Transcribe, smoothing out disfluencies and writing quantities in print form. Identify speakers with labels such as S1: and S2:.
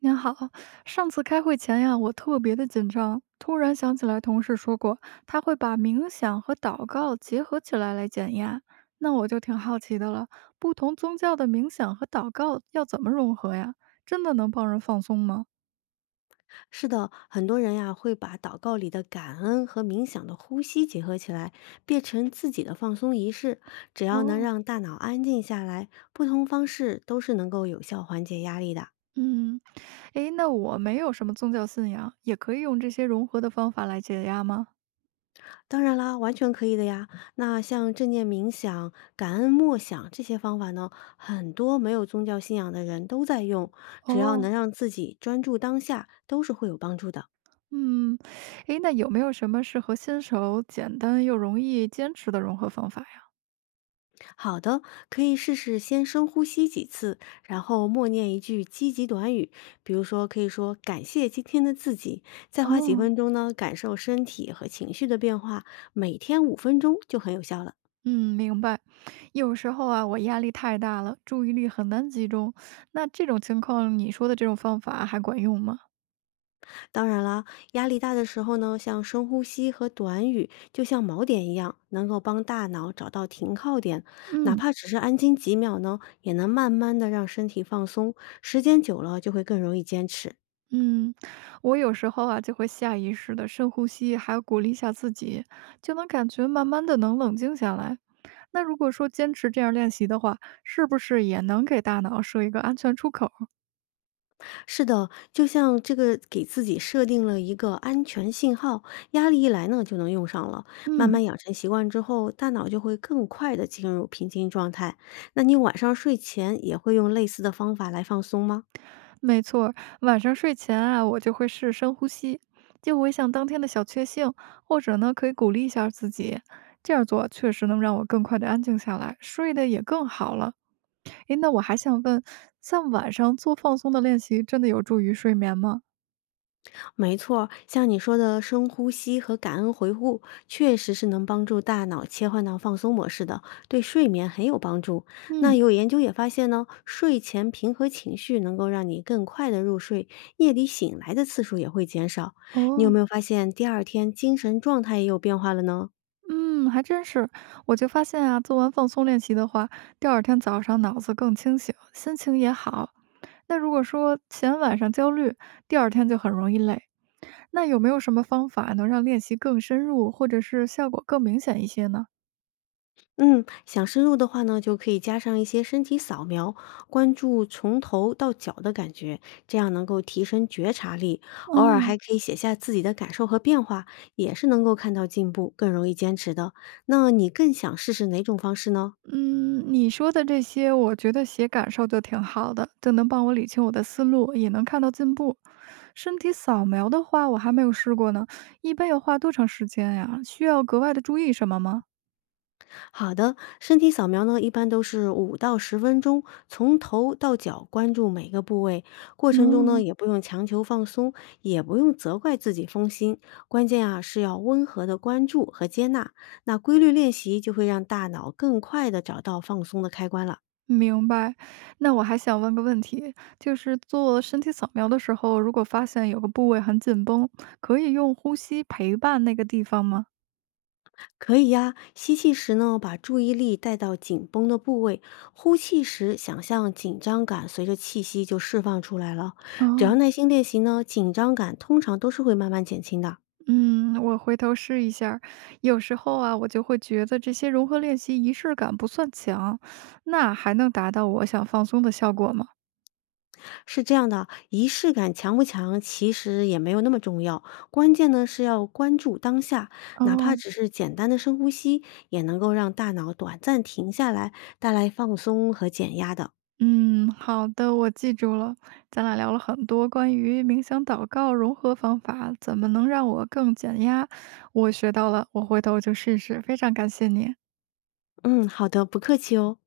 S1: 您好，上次开会前呀，我特别的紧张，突然想起来同事说过，他会把冥想和祷告结合起来来减压，那我就挺好奇的了，不同宗教的冥想和祷告要怎么融合呀？真的能帮人放松吗？
S2: 是的，很多人呀会把祷告里的感恩和冥想的呼吸结合起来，变成自己的放松仪式。只要能
S1: 哦，
S2: 让大脑安静下来，不同方式都是能够有效缓解压力的。
S1: 嗯，诶，那我没有什么宗教信仰，也可以用这些融合的方法来解压吗？
S2: 当然啦，完全可以的呀。那像正念冥想、感恩默想这些方法呢，很多没有宗教信仰的人都在用，只要能
S1: 哦，
S2: 让自己专注当下，都是会有帮助的。
S1: 嗯，诶，那有没有什么适合新手、简单又容易坚持的融合方法呀？
S2: 好的，可以试试先深呼吸几次，然后默念一句积极短语，比如说可以说感谢今天的自己，再花几
S1: 哦。
S2: 分钟呢，感受身体和情绪的变化，每天5分钟就很有效了。
S1: 嗯，明白。有时候啊，我压力太大了，注意力很难集中。那这种情况，你说的这种方法还管用吗？
S2: 当然啦，压力大的时候呢，像深呼吸和短语，就像锚点一样，能够帮大脑找到停靠点，哪
S1: 嗯
S2: 怕只是安静几秒呢，也能慢慢的让身体放松，时间久了就会更容易坚持。
S1: 嗯，我有时候啊，就会下意识的深呼吸，还有鼓励一下自己，就能感觉慢慢的能冷静下来。那如果说坚持这样练习的话，是不是也能给大脑设一个安全出口？
S2: 是的，就像这个给自己设定了一个安全信号，压力一来呢就能用上了。慢
S1: 嗯。
S2: 慢养成习惯之后，大脑就会更快的进入平静状态。那你晚上睡前也会用类似的方法来放松吗？
S1: 没错儿晚上睡前啊，我就会试深呼吸，就回想当天的小确幸，或者呢，可以鼓励一下自己。这样做确实能让我更快的安静下来，睡得也更好了。诶，那我还想问，像晚上做放松的练习，真的有助于睡眠吗？
S2: 没错，像你说的深呼吸和感恩回顾，确实是能帮助大脑切换到放松模式的，对睡眠很有帮助。那
S1: 嗯，
S2: 有研究也发现呢，睡前平和情绪能够让你更快的入睡，夜里醒来的次数也会减少。你有
S1: 哦，
S2: 没有发现第二天精神状态也有变化了呢？
S1: 嗯，还真是。我就发现啊，做完放松练习的话，第二天早上脑子更清醒，心情也好。那如果说前晚上焦虑，第二天就很容易累。那有没有什么方法能让练习更深入，或者是效果更明显一些呢？
S2: 嗯，想深入的话呢，就可以加上一些身体扫描，关注从头到脚的感觉，这样能够提升觉察力。偶尔还
S1: 哦，
S2: 可以写下自己的感受和变化，也是能够看到进步，更容易坚持的。那你更想试试哪种方式呢？
S1: 嗯，你说的这些，我觉得写感受就挺好的，就能帮我理清我的思路，也能看到进步。身体扫描的话，我还没有试过呢，一般要花多长时间呀？需要格外的注意什么吗？
S2: 好的，身体扫描呢，一般都是5到10分钟，从头到脚关注每个部位。过程中呢，
S1: 哦，
S2: 也不用强求放松，也不用责怪自己分心。关键啊，是要温和的关注和接纳。那规律练习就会让大脑更快的找到放松的开关了。
S1: 明白。那我还想问个问题，就是做身体扫描的时候，如果发现有个部位很紧绷，可以用呼吸陪伴那个地方吗？
S2: 可以呀、吸气时呢，把注意力带到紧绷的部位；呼气时，想象紧张感随着气息就释放出来了。只要
S1: 哦。
S2: 耐心练习呢，紧张感通常都是会慢慢减轻的。
S1: 嗯，我回头试一下儿有时候啊，我就会觉得这些融合练习仪式感不算强，那还能达到我想放松的效果吗？
S2: 是这样的，仪式感强不强其实也没有那么重要，关键呢是要关注当下，哪怕
S1: 哦，
S2: 只是简单的深呼吸，也能够让大脑短暂停下来，带来放松和减压的。
S1: 嗯，好的，我记住了。咱俩聊了很多关于冥想、祷告、融合方法，怎么能让我更减压？我学到了，我回头就试试。非常感谢你。
S2: 嗯，好的，不客气哦。